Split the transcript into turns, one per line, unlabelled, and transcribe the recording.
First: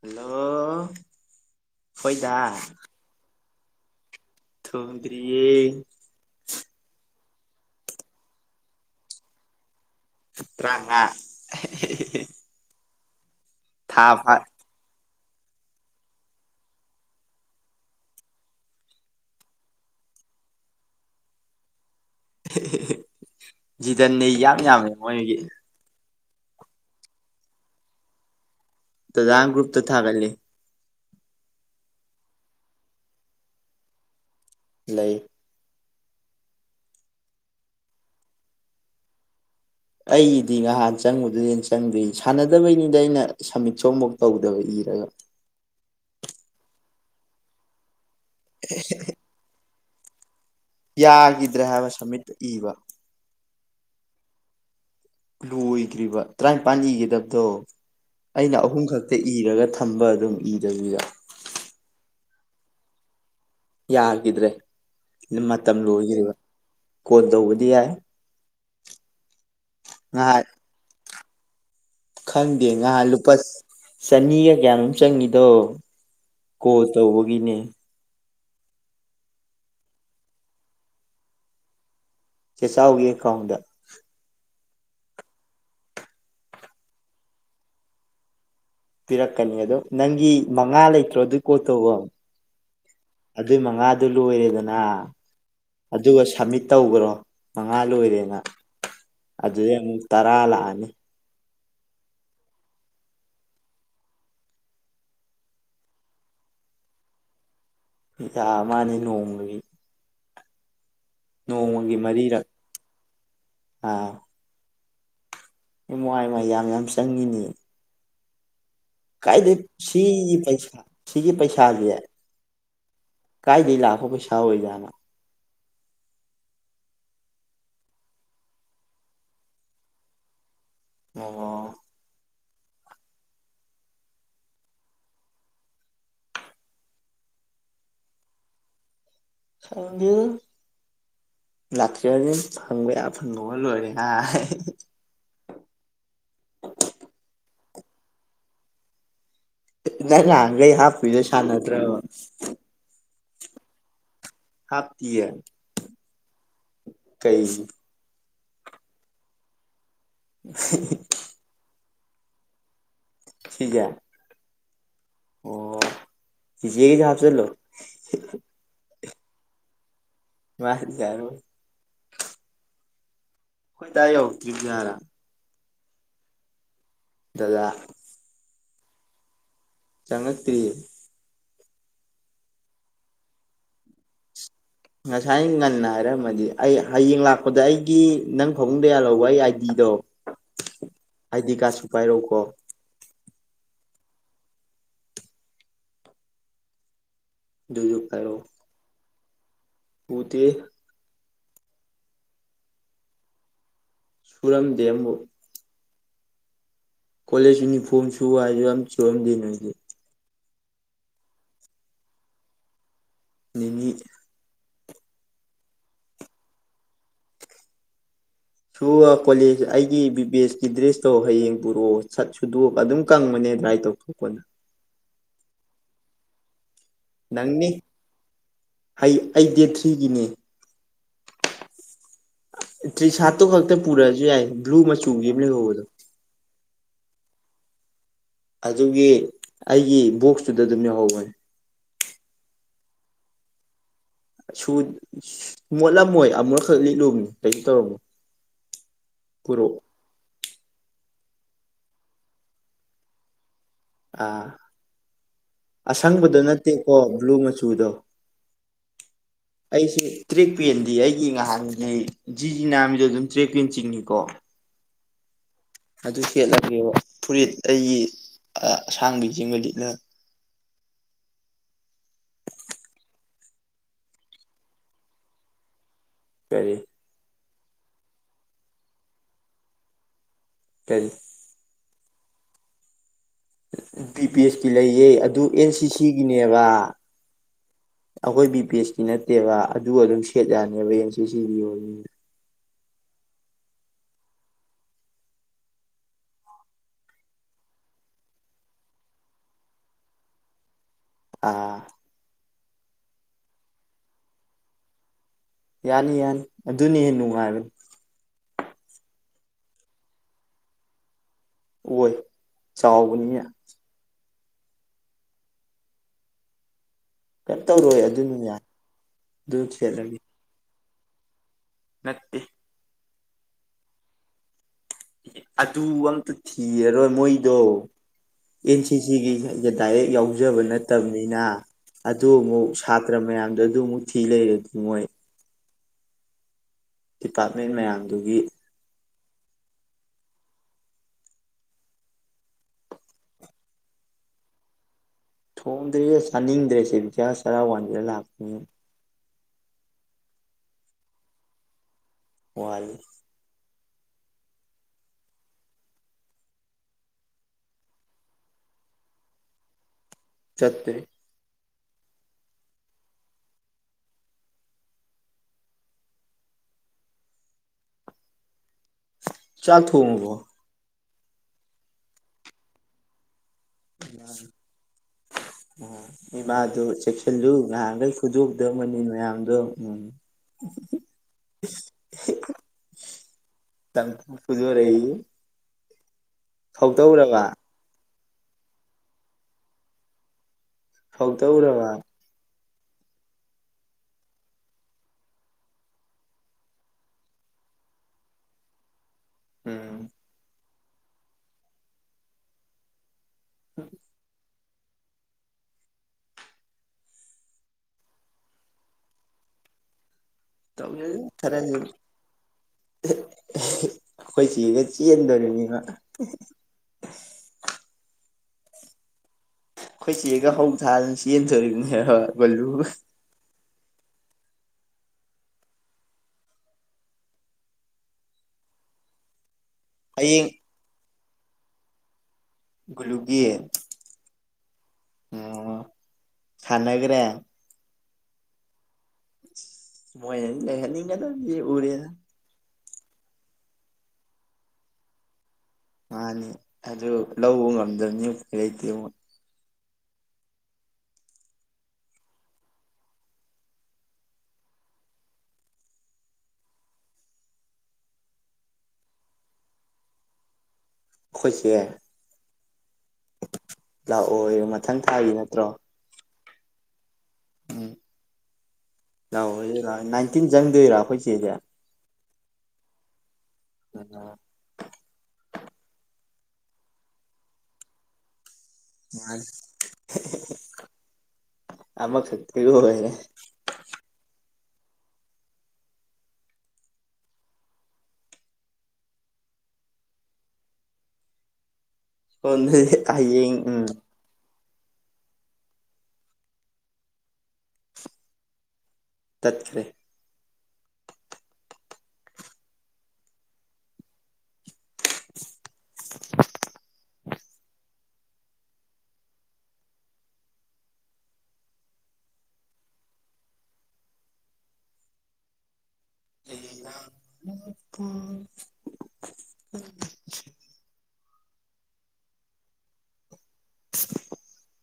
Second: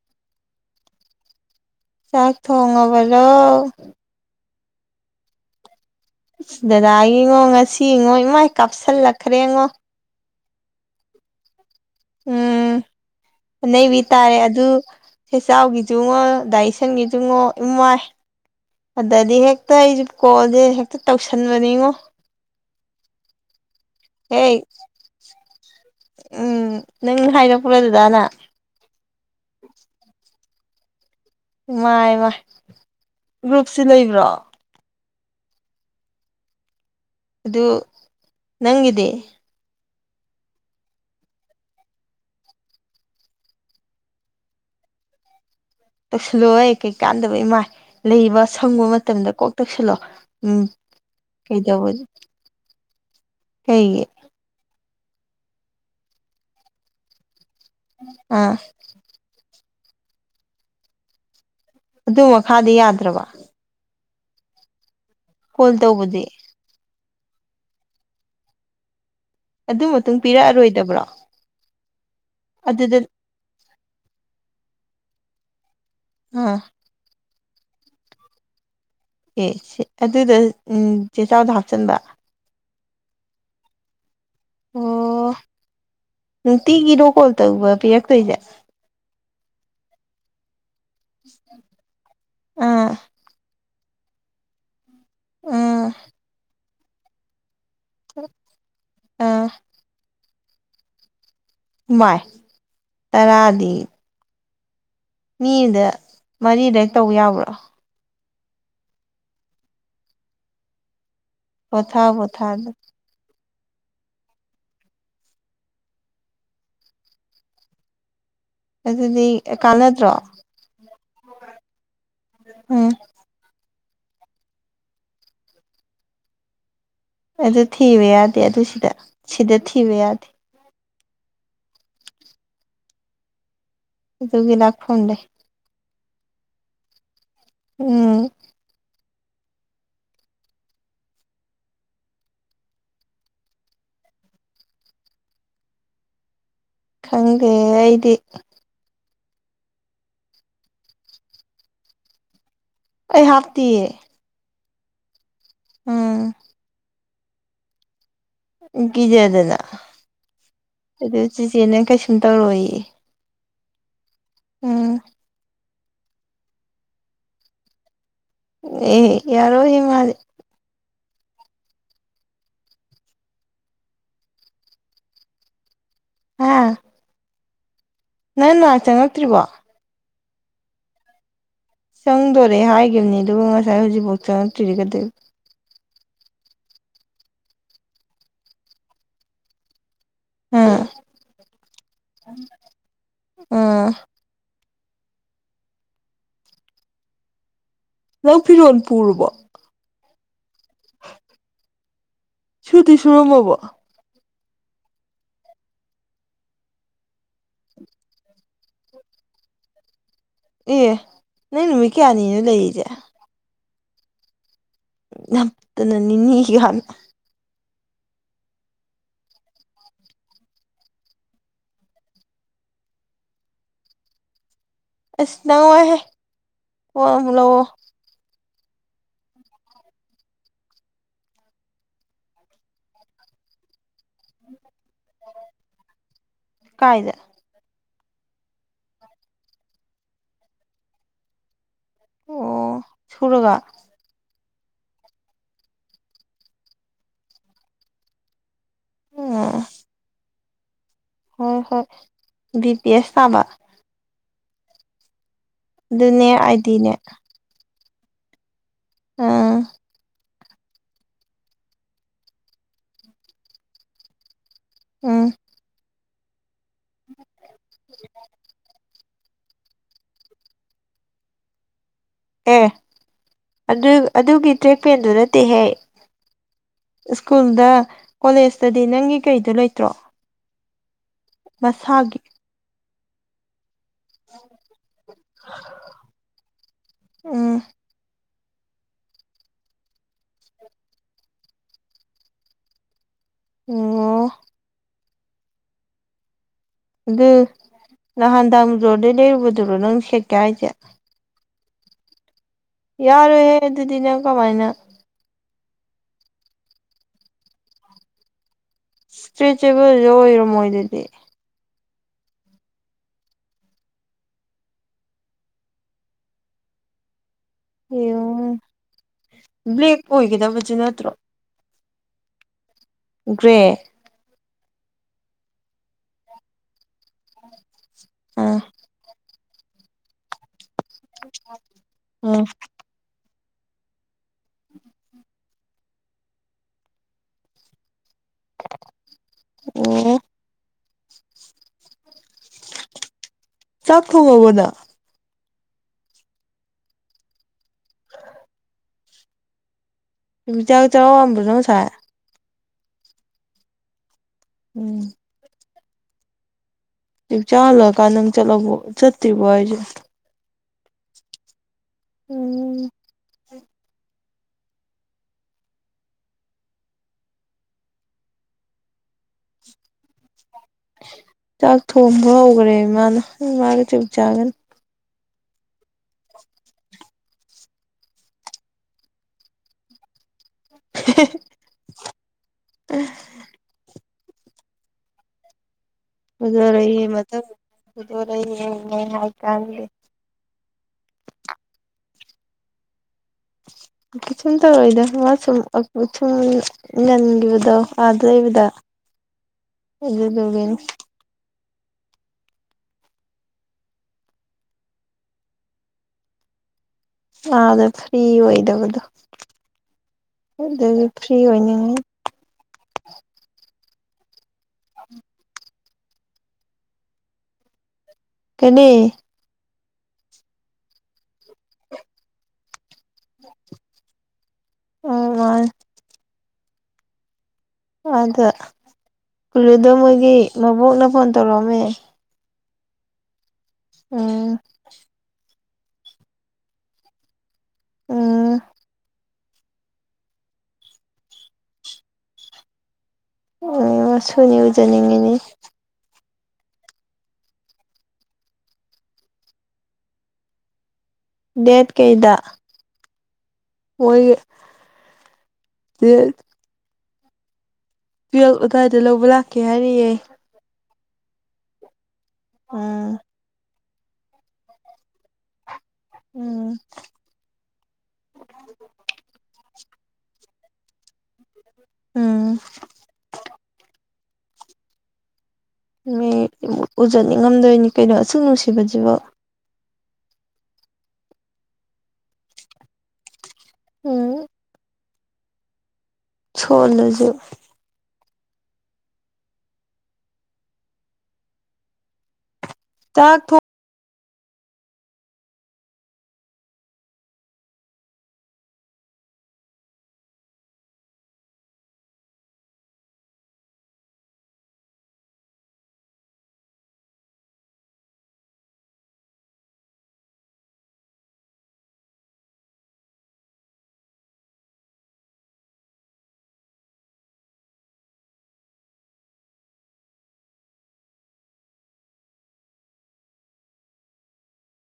hello ꯍꯣꯏꯗ
ꯆꯥꯛ ꯊꯣꯡꯉꯕꯗꯣ
ꯊꯣꯗꯔꯤꯑꯌꯦ
ꯑꯁ ꯗꯗꯥ ꯌꯦꯉꯣ ꯉꯁꯤ ꯏꯉꯣ ꯏꯃꯥꯏ ꯀꯥꯞꯁꯤꯜꯂꯛꯈ꯭ꯔꯦ ꯌꯦꯉꯣ
ꯈꯠꯇꯥꯉ
ꯅꯩꯕꯤ ꯇꯥꯔꯦ ꯑꯗꯨ ꯁꯦꯆꯥꯎꯒꯤꯖꯉꯣ ꯗꯥꯏꯁꯪꯒꯤꯖꯉꯣ ꯏꯃꯥꯏ ꯑꯗꯗꯤ ꯍꯦꯛꯇ ꯑꯩꯁꯨ ꯀꯣꯜꯁꯦ ꯍꯦꯛꯇ ꯇꯧꯁꯟꯕꯅꯤꯉꯣ
ꯖꯤꯇꯟꯅꯤ ꯌꯥꯝ
ꯍꯦꯛ
ꯌꯥꯝꯃꯦ ꯃꯣꯏꯒꯤ
ꯎꯝ ꯅꯪ ꯍꯥꯏꯔꯄ꯭ꯔ ꯑꯗꯨꯗꯥꯅ
ꯑꯗꯨꯗꯒ꯭ꯔꯨꯞꯇ ꯊꯥꯒꯦ
ꯃꯥꯏ ꯃꯥꯥꯏ ꯒ꯭ꯔꯨꯞꯁꯤ ꯂꯩꯕ꯭ꯔꯣ
ꯂꯩ
ꯑꯗꯨꯗꯨ ꯅꯪꯗ
ꯑꯩꯗꯤ ꯅꯍꯥꯟ ꯆꯪꯉꯨꯗꯅ ꯆꯪꯗꯣꯏ ꯁꯥꯟꯅꯗꯕꯩꯅꯤꯗ ꯑꯩꯅ ꯁꯃꯤꯠ ꯁꯣꯐꯛ ꯇꯧꯗꯕ ꯏ ꯔ
ꯇꯧꯁꯜꯂꯣ ꯑꯩ ꯀꯩꯀꯥꯟꯗꯕ ꯏꯃꯥꯏ ꯂꯩꯕ ꯁꯪꯕ ꯃꯇꯝꯗ ꯀꯣꯛ ꯇꯧꯁꯜꯂꯣ ꯎꯝ
ꯌꯥꯈꯤꯗ꯭ꯔꯦ ꯍꯥꯏꯕ ꯁꯃꯤꯠꯇ ꯏꯕ
ꯍꯌꯦ
ꯂꯣꯏꯈ꯭ꯔꯤꯕ ꯇꯔꯥꯅꯤꯄꯥꯥꯟ ꯏꯒꯗꯕꯗꯣ
ꯑꯥ
ꯑꯩꯅ ꯑꯍꯨꯝ ꯈꯛꯇ ꯏꯔꯒ ꯊꯝꯕ ꯑꯗꯨꯝ ꯏꯗꯕꯤꯗ
ꯑꯗꯨ ꯃꯈꯥꯗꯤ ꯌꯥꯗ꯭ꯔꯕ
ꯌꯥꯈꯤꯗ꯭ꯔꯦ
ꯀꯣꯜ
ꯃꯇꯝ
ꯇꯧꯕꯗꯤ
ꯂꯣꯏꯈꯔꯤꯕ ꯀꯣꯟꯣꯟ ꯇꯧꯕꯗꯤ ꯌꯥꯏ
ꯑꯗꯨ ꯃꯇꯨꯡ
ꯉꯍꯥꯟ
ꯄꯤꯔꯛꯑꯔꯣꯏꯗꯕ꯭ꯔꯣ
ꯈꯪꯗꯦ
ꯑꯗꯨꯗ
ꯉꯍꯥꯟ ꯂꯨꯄꯥ ꯆꯅꯤꯒ ꯀꯌꯥꯃꯨꯛ ꯆꯪꯉꯤꯗꯣ
ꯑꯥ
ꯀꯣ ꯇꯧꯕꯒꯤꯅꯦ
ꯑꯦ ꯁꯤ ꯑꯗꯨꯗ ꯎꯝ ꯆꯦꯆꯥꯎꯗ ꯍꯥꯞꯆꯤꯟꯕ
ꯆꯦ ꯆꯥꯎꯥꯎꯒꯤ ꯈꯣꯡꯗ
ꯑꯣ ꯅꯨꯡꯇꯤꯒꯤ ꯔꯣꯀꯣꯜ ꯇꯧꯕ ꯄꯤꯔꯛꯇꯣꯏꯁꯦ
ꯄꯤꯔꯛꯀꯅꯤ ꯑꯗꯣ ꯅꯪꯒꯤ ꯃꯉꯥ ꯂꯩꯇ꯭ꯔꯣ ꯑꯗꯨ ꯀꯣꯠꯇꯧꯕ
ꯑꯥ
ꯑꯗꯨꯏ ꯃꯉ ꯃꯉꯥꯗꯨ ꯂꯣꯏꯔꯦꯗꯅ
ꯑꯥ
ꯑꯗꯨꯒ ꯁꯝꯃꯤꯠ ꯇꯈ꯭ꯔꯣ ꯃꯉꯥ ꯂꯣꯏꯔꯦꯅ
ꯑꯥ
ꯑꯗꯨꯗꯩ ꯑꯃꯨꯛ ꯇꯔꯥ ꯂꯥꯛꯑꯅꯤ
ꯚꯏ ꯇꯔꯥꯗꯤ ꯃꯤꯗ ꯃꯔꯤꯗꯦꯛ ꯇꯧꯕ ꯌꯥꯕ꯭ꯔꯥ
ꯌꯥꯝ ꯃꯥꯅꯤ ꯅꯣꯡꯃꯒꯤ ꯅꯣꯡꯃꯒꯤ
ꯄꯣꯊꯥ
ꯃꯔꯤꯔꯛ
ꯄꯣꯊꯥꯗ
ꯑꯥ ꯏꯃ ꯑꯥꯏ ꯃꯥꯏ ꯌꯥꯝ ꯌꯥꯝ ꯆꯪꯉꯤꯅꯤ
ꯑꯗꯨꯗꯤ
ꯀꯥꯏꯗ
ꯀꯥꯟꯅꯗ꯭ꯔꯣ
ꯁꯤꯤ ꯄꯩꯁꯥ ꯁꯤꯤꯒꯤ ꯄꯩꯁꯥ ꯍꯥꯏꯒ
ꯎꯝ
ꯀꯥꯏꯗ ꯂ ꯑꯣ ꯄꯩꯁꯥ ꯑꯣꯏꯣꯏ ꯌꯥꯅ
ꯑꯗꯨ ꯊꯤꯕ ꯌꯥꯗꯦ ꯑꯗꯨ ꯁꯤꯗ ꯁꯤꯗ ꯊꯤꯕ ꯌꯥꯗꯦ
ꯑꯣ
ꯇꯒꯤ ꯂꯥꯛ ꯐꯣꯟꯗꯦ ꯎꯝ
ꯁꯪꯕꯤꯨ ꯂꯥꯛꯀꯔꯅꯦꯦ ꯐꯪꯕ ꯌꯥ ꯐꯪꯉꯣꯒ ꯂꯣꯏꯔꯦ ꯍꯥꯏ
ꯈꯪꯗꯦ ꯑꯩꯗꯤ
ꯅ ꯅ ꯑꯒ ꯍꯥꯞꯤꯗ ꯁꯅꯠꯇ꯭ꯔ
ꯑꯩ ꯍꯥꯞꯇꯤꯌꯦ
ꯍꯥꯞꯇꯤ
ꯎꯝ
ꯀꯩꯁꯤ
ꯀꯤꯖꯗꯅ ꯑꯗꯨ ꯆꯦꯆꯦ ꯅ ꯀꯩꯁꯨꯝ ꯇꯧꯔꯣꯏꯌꯦ
ꯁꯤꯖꯦ
ꯎꯝ
ꯑꯣ ꯆꯤꯖꯦꯒꯤꯁꯨ ꯍꯥꯞꯆꯜꯂꯣ
ꯑꯦ ꯌꯥꯔꯣꯏ ꯍꯦ ꯃꯥꯗꯤ
ꯃꯥꯗꯤ ꯌꯥꯔꯣꯏ ꯈꯣꯏ ꯗꯥ ꯌꯧꯔꯛꯇ꯭ꯔꯤꯕꯖꯔ
ꯑꯥ
ꯗꯗꯥ
ꯅꯪꯅꯥꯛ ꯆꯪꯉꯛꯇ꯭ꯔꯤ ꯕꯣ
ꯆꯪꯉꯛꯇꯦ
ꯆꯪꯗꯣꯔꯦ ꯍꯥꯏꯒꯤꯝꯅꯤ ꯑꯗꯨꯕꯨ ꯉꯁꯥꯏ ꯍꯧꯖꯤꯛ ꯐꯥꯎ ꯆꯉꯛ
ꯉꯁꯥꯏꯉꯟꯅ ꯍꯥꯏꯔꯝꯃꯗꯤ ꯑꯩ ꯍꯌꯦꯡ ꯂꯥꯛꯄꯗ ꯑꯩꯒꯤ ꯅꯪ ꯐꯕꯨꯡꯗ ꯌꯥꯜꯍꯧꯕ ꯑꯩ ꯑꯥꯏꯗꯤꯗꯣ
ꯑꯥ
ꯑꯥꯏꯗꯤ ꯀꯥꯔꯗꯁꯨ ꯄꯥꯏꯔꯛꯎꯀꯣ
ꯑꯥ ꯅꯪ ꯐꯤꯔꯣꯟ ꯄꯨꯔꯨꯕꯣ
ꯄꯨꯇꯦ
ꯁꯨꯇꯤ ꯁꯨꯔꯝꯃꯕꯣ
ꯁꯨꯔꯝ ꯗꯦ ꯑꯝꯕꯨꯛ ꯀꯣꯂꯦꯖ ꯌꯨꯅꯤꯐꯣꯝ ꯁꯨ ꯍꯥꯏꯁꯨ ꯑꯝ ꯁꯨꯔꯝꯗꯦ ꯅꯣꯏꯗꯤ
ꯑꯦ ꯅꯪ ꯅꯨꯃꯤꯠ ꯀꯌꯥꯅꯤꯅꯣ ꯂꯩ ꯏꯖꯦ
ꯅꯤꯅꯤ
ꯅꯞꯇꯅ ꯅꯤꯅꯤ ꯒꯅ
ꯁꯨ ꯀꯣꯂꯦꯖ ꯑꯩꯒꯤ ꯕꯤꯕꯦꯁꯀꯤ ꯗ꯭ꯔꯦꯁꯇꯣ ꯍꯌꯦꯡ ꯄꯨꯔꯛꯑꯣ ꯁꯠ ꯁꯨꯗꯣꯛꯑꯒ ꯑꯗꯨꯝ ꯀꯪꯕꯅꯦ ꯗꯔꯥꯏ ꯇꯧꯊꯣꯛꯄꯅ
ꯑꯁ ꯅꯪꯉꯣꯏꯍꯦ ꯀꯣꯟꯅ ꯑꯃꯨꯛ ꯂꯧꯑꯣ
ꯅꯪꯅꯤ ꯍꯩ ꯑꯩ ꯗꯦꯠ ꯊ꯭ꯔꯤꯒꯤꯅꯦ ꯇꯔꯤ ꯁꯥꯇꯇꯨ ꯈꯛꯇ ꯄꯨꯔꯁꯨ ꯌꯥꯏ ꯕꯂꯨ ꯃꯆꯨꯒꯤ ꯑꯝ ꯂꯩꯍꯧꯕꯗꯣ
ꯀꯥꯏꯗ
ꯑꯗꯨꯒꯤ ꯑꯩꯒꯤ ꯕꯣꯛꯁꯇꯨꯗ ꯑꯗꯨꯝ ꯌꯥꯎꯍꯧꯕꯅꯤ
ꯑꯣ ꯁꯨꯨꯔꯒ
ꯁꯨ ꯃꯣꯠꯂꯝꯃꯣꯏ ꯑꯃꯨꯔꯛ ꯈꯛ ꯂꯤꯠꯂꯨꯕꯅꯤ ꯀꯩꯁꯨ ꯇꯧꯔꯝꯃꯣ
ꯎꯝ
ꯄꯨꯔꯣ
ꯍꯣꯏ ꯍꯣꯏ ꯕꯤ ꯄꯤ ꯑꯦꯁ ꯊꯥꯕ
ꯑꯥ
ꯑꯗꯨꯅꯦ
ꯑꯁꯪꯕꯗꯣ ꯅꯠꯇꯦꯀꯣ
ꯑꯥꯏꯗꯤꯅꯦ
ꯕ꯭ꯂꯨ ꯃꯆꯨꯗꯣ
ꯎꯝ
ꯑꯩꯁꯤ ꯇ꯭ꯔꯤꯛ ꯄꯦꯟꯗꯤ ꯑꯩꯒꯤ ꯉꯍꯥꯟꯒꯤ ꯖꯤꯖꯤꯅꯥꯟꯕꯤꯗꯣ ꯑꯗꯨꯝ ꯇ꯭ꯔꯦꯛ ꯄꯦꯟ ꯆꯤꯡꯉꯤꯀꯣ
ꯎꯝ
ꯑꯗꯨ ꯁꯦꯠꯂꯒꯦ ꯐꯨꯔꯤꯠ ꯑꯩ ꯑ ꯑꯁꯥꯡꯕꯤ ꯖꯤꯡꯒ ꯂꯤꯠꯅ
ꯑꯦ ꯑꯗꯨ ꯑꯗꯨꯒꯤ ꯇ꯭ꯔꯦꯛꯄꯦꯟꯗꯨ ꯅꯠꯇꯦꯍꯦ
ꯀꯔꯤ
ꯁ꯭ꯀꯨꯜꯗ ꯀꯣꯂꯦꯖꯇꯗꯤ ꯅꯪꯒꯤ ꯀꯩꯗꯣ ꯂꯩꯇ꯭ꯔꯣ
ꯀꯔꯤ
ꯅꯁꯥꯒꯤ
ꯕꯤ ꯄꯤ ꯑꯦꯁ ꯀꯤ ꯂꯩꯌꯦ ꯑꯗꯨ ꯑꯦꯟ ꯁꯤꯁꯤꯒꯤꯅꯦꯕ
ꯎꯝ
ꯑꯩꯈꯣꯏ ꯕꯤ ꯄꯤ ꯑꯦꯁꯀꯤ ꯅꯠꯇꯦꯕ ꯑꯗꯨꯒ ꯑꯗꯨꯝ ꯁꯦꯠ ꯌꯥꯅꯦꯕ ꯑꯦꯅ ꯁꯤ ꯁꯤ ꯑꯣꯅꯤ
ꯑꯣ ꯑꯗꯨ ꯅꯍꯥꯟ ꯇꯃꯨꯗꯔꯣꯗꯩ ꯂꯩꯔꯨꯕꯗꯨꯔꯣ ꯅꯪ ꯁꯦꯠꯀꯦ ꯍꯥꯏꯖꯦ
ꯑꯥ
ꯌꯥꯔꯣ ꯍꯦ ꯑꯗꯨꯗꯤꯅ ꯀꯃꯥꯏꯅ
ꯌꯥꯅꯤ ꯌꯥꯅꯤ ꯑꯗꯨꯅꯤ ꯍꯦꯟꯅ ꯅꯨꯡꯉꯥꯏꯕꯅꯤ
ꯏꯁꯇ꯭ꯔꯦꯆꯦꯕꯜꯗ ꯑꯣꯏꯔꯣ ꯃꯣꯏꯗꯗꯤ
ꯑꯣꯏꯣꯏ ꯆꯥꯎꯕꯅꯤꯌꯦ ꯀꯩꯝ ꯇꯧꯔꯣꯏ
ꯑꯦ
ꯑꯗꯨꯅ ꯌꯥꯏ ꯑꯗꯨ
ꯕ꯭ꯂꯦꯛ ꯑꯣꯏꯒꯗꯕꯁꯨ ꯅꯠꯇ꯭ꯔꯣ
ꯃꯦꯠꯇ
ꯒ꯭ꯔꯦ
ꯑꯗꯨ ꯑꯝꯇ ꯊꯤꯔꯔꯣꯏ ꯃꯣꯏꯗꯣ
ꯑꯥ
ꯑꯦꯟ ꯁꯤ ꯁꯤꯒꯤ ꯗꯥꯏꯔꯦꯛ ꯌꯥꯎꯖꯕ ꯅꯠꯇꯕꯅꯤꯅ ꯑꯗꯨ
ꯑꯥ
ꯑꯃꯨꯛ ꯁꯥꯇ꯭ꯔ ꯃꯌꯥꯝꯗꯣ ꯑꯗꯨ ꯑꯃꯨꯛ ꯐꯤ ꯂꯩꯔꯗꯤ ꯃꯣꯏ ꯗꯤꯄꯥꯔꯠꯃꯦꯟ ꯃꯌꯥꯝꯗꯨꯒꯤ
ꯑꯣ ꯆꯥꯛꯈ ꯑꯣꯗ
ꯊꯣꯡꯗ꯭ꯔꯦ ꯆꯥꯅꯤꯡꯗ꯭ꯔꯦꯁꯦꯖ ꯆꯔꯥꯎ ꯋꯥꯁꯤꯔ ꯂꯥꯛꯄꯅꯤ
ꯆꯥꯛ ꯆꯔꯝꯕ꯭ꯔꯣ ꯅꯪ ꯁꯥꯥꯏ
ꯋꯥꯂꯤ
ꯎꯝ ꯆꯥꯍꯜꯂꯀꯥꯟꯗꯪ ꯆꯠꯂ ꯆꯠꯇ꯭ꯔꯤꯕꯣ ꯍꯥꯏꯁꯦ
ꯆꯠꯇꯦ
ꯎꯝ
ꯆ ꯊꯣꯡꯕꯣ
ꯆꯥꯛ ꯊꯣꯡꯕ ꯍꯧꯈ꯭ꯔꯦ ꯏꯃꯥꯅ ꯏ ꯃꯥꯒ ꯆꯞ ꯆꯥꯒꯅꯤ [inaudible]
ꯎꯝ ꯏꯃꯥꯗꯣ ꯆꯦꯛꯁꯤꯜꯂꯨ ꯉꯥꯏꯍꯥꯟꯈꯩ ꯈꯨꯨꯗꯣꯛꯗ ꯃꯅꯤ ꯃꯌꯥꯝꯗꯣ ꯎꯝ
ꯑ
ꯇ ꯄꯨꯗꯨ ꯑꯣꯏꯔ ꯑꯩ
ꯈꯨꯖꯣꯔ ꯃꯖꯔ ꯍꯏ ꯀ
ꯐꯥꯎ ꯇ ꯎꯔ ꯃꯥ
[inaudible] ꯁꯨꯝ ꯇꯧꯔꯛꯏꯗꯣ ꯃꯥ ꯁꯨꯝ ꯁꯨꯝ ꯉꯟꯈꯤꯕꯗꯣ ꯑꯥꯗ ꯂꯩꯕꯗ
ꯎꯝ
ꯑꯗꯨ ꯂꯒꯅꯤ
ꯎ
ꯑꯥꯗ ꯐ꯭ꯔꯤ ꯑꯣꯏꯗꯕꯗꯨ
ꯇꯧ ꯈꯔꯦ ꯑꯩꯈꯣꯏ ꯆꯦꯒ ꯆꯦꯟꯗꯣꯔꯤꯕꯅꯤꯅ
ꯀꯅꯤ
ꯑꯩꯈꯣꯏ ꯆꯦꯒ ꯍꯧ ꯊꯥꯜꯂ ꯆꯦꯟꯗꯣꯔꯤꯕꯅꯦ ꯍꯣꯏ ꯂꯨ
ꯑ ꯑꯗ ꯀꯨꯂꯨꯗꯣ ꯃꯣꯏꯒꯤ
ꯍꯌꯦꯡ
ꯃꯕꯣꯛꯅ ꯐꯣꯟ ꯇꯧꯔꯛꯑꯝꯃꯦ
ꯂꯨꯒ
ꯎꯝ
ꯑ ꯊꯅꯒꯔꯦ
ꯑꯝ
ꯃꯣꯏ ꯂꯩꯅꯤꯡꯉꯗ ꯎꯔꯦ
ꯑꯣ ꯁꯨꯅꯤ ꯎꯖꯅꯤꯡꯉꯤꯅꯦ
ꯃꯥꯅꯤ ꯑꯗꯨ ꯂꯧꯕ ꯉꯝꯗꯕꯅꯤ ꯀꯩ ꯂꯩꯇꯦ ꯑꯃ
ꯗꯦꯠ ꯀꯩꯗ ꯑꯣꯏꯣꯏ ꯌꯦ ꯇꯨꯌꯦꯜꯞ ꯑꯗꯨ꯭ꯏꯗ ꯂꯧꯕ ꯂꯥꯛꯀꯦ ꯍꯥꯏꯔꯤꯌꯦ
[unintelligible] ꯏꯁꯦ
ꯎꯝ
ꯂꯥꯛꯑꯣ ꯃꯊꯪ ꯊꯥꯒꯤ ꯅꯠꯇ꯭ꯔꯣ
ꯎꯝ
ꯎꯝ ꯂꯥꯛꯑꯣ ꯂꯥꯛꯑꯣ ꯅꯥꯏꯟꯇꯤꯟ ꯆꯪꯗꯣꯏꯔꯥ ꯑꯩꯈꯣꯏ ꯆꯦꯁꯦ
ꯎꯝ
ꯎ
ꯃꯤ ꯎꯖꯅꯤꯡꯉꯝꯗꯣꯏꯅꯤ ꯀꯩꯅꯣ ꯑꯁꯨꯛ ꯅꯨꯡꯁꯤꯕꯁꯤꯕꯨ
ꯑꯃ ꯀꯦꯇꯔꯤ ꯍꯅꯦ
ꯎꯝ ꯁꯣꯂꯨꯁꯨ
ꯍꯟꯅ
ꯆꯥꯛ ꯊꯣꯡ
ꯍꯌꯦꯡ ꯎꯝ ꯇꯠꯈꯔꯦ [unintelligible] ꯎ ꯎ [unintelligible]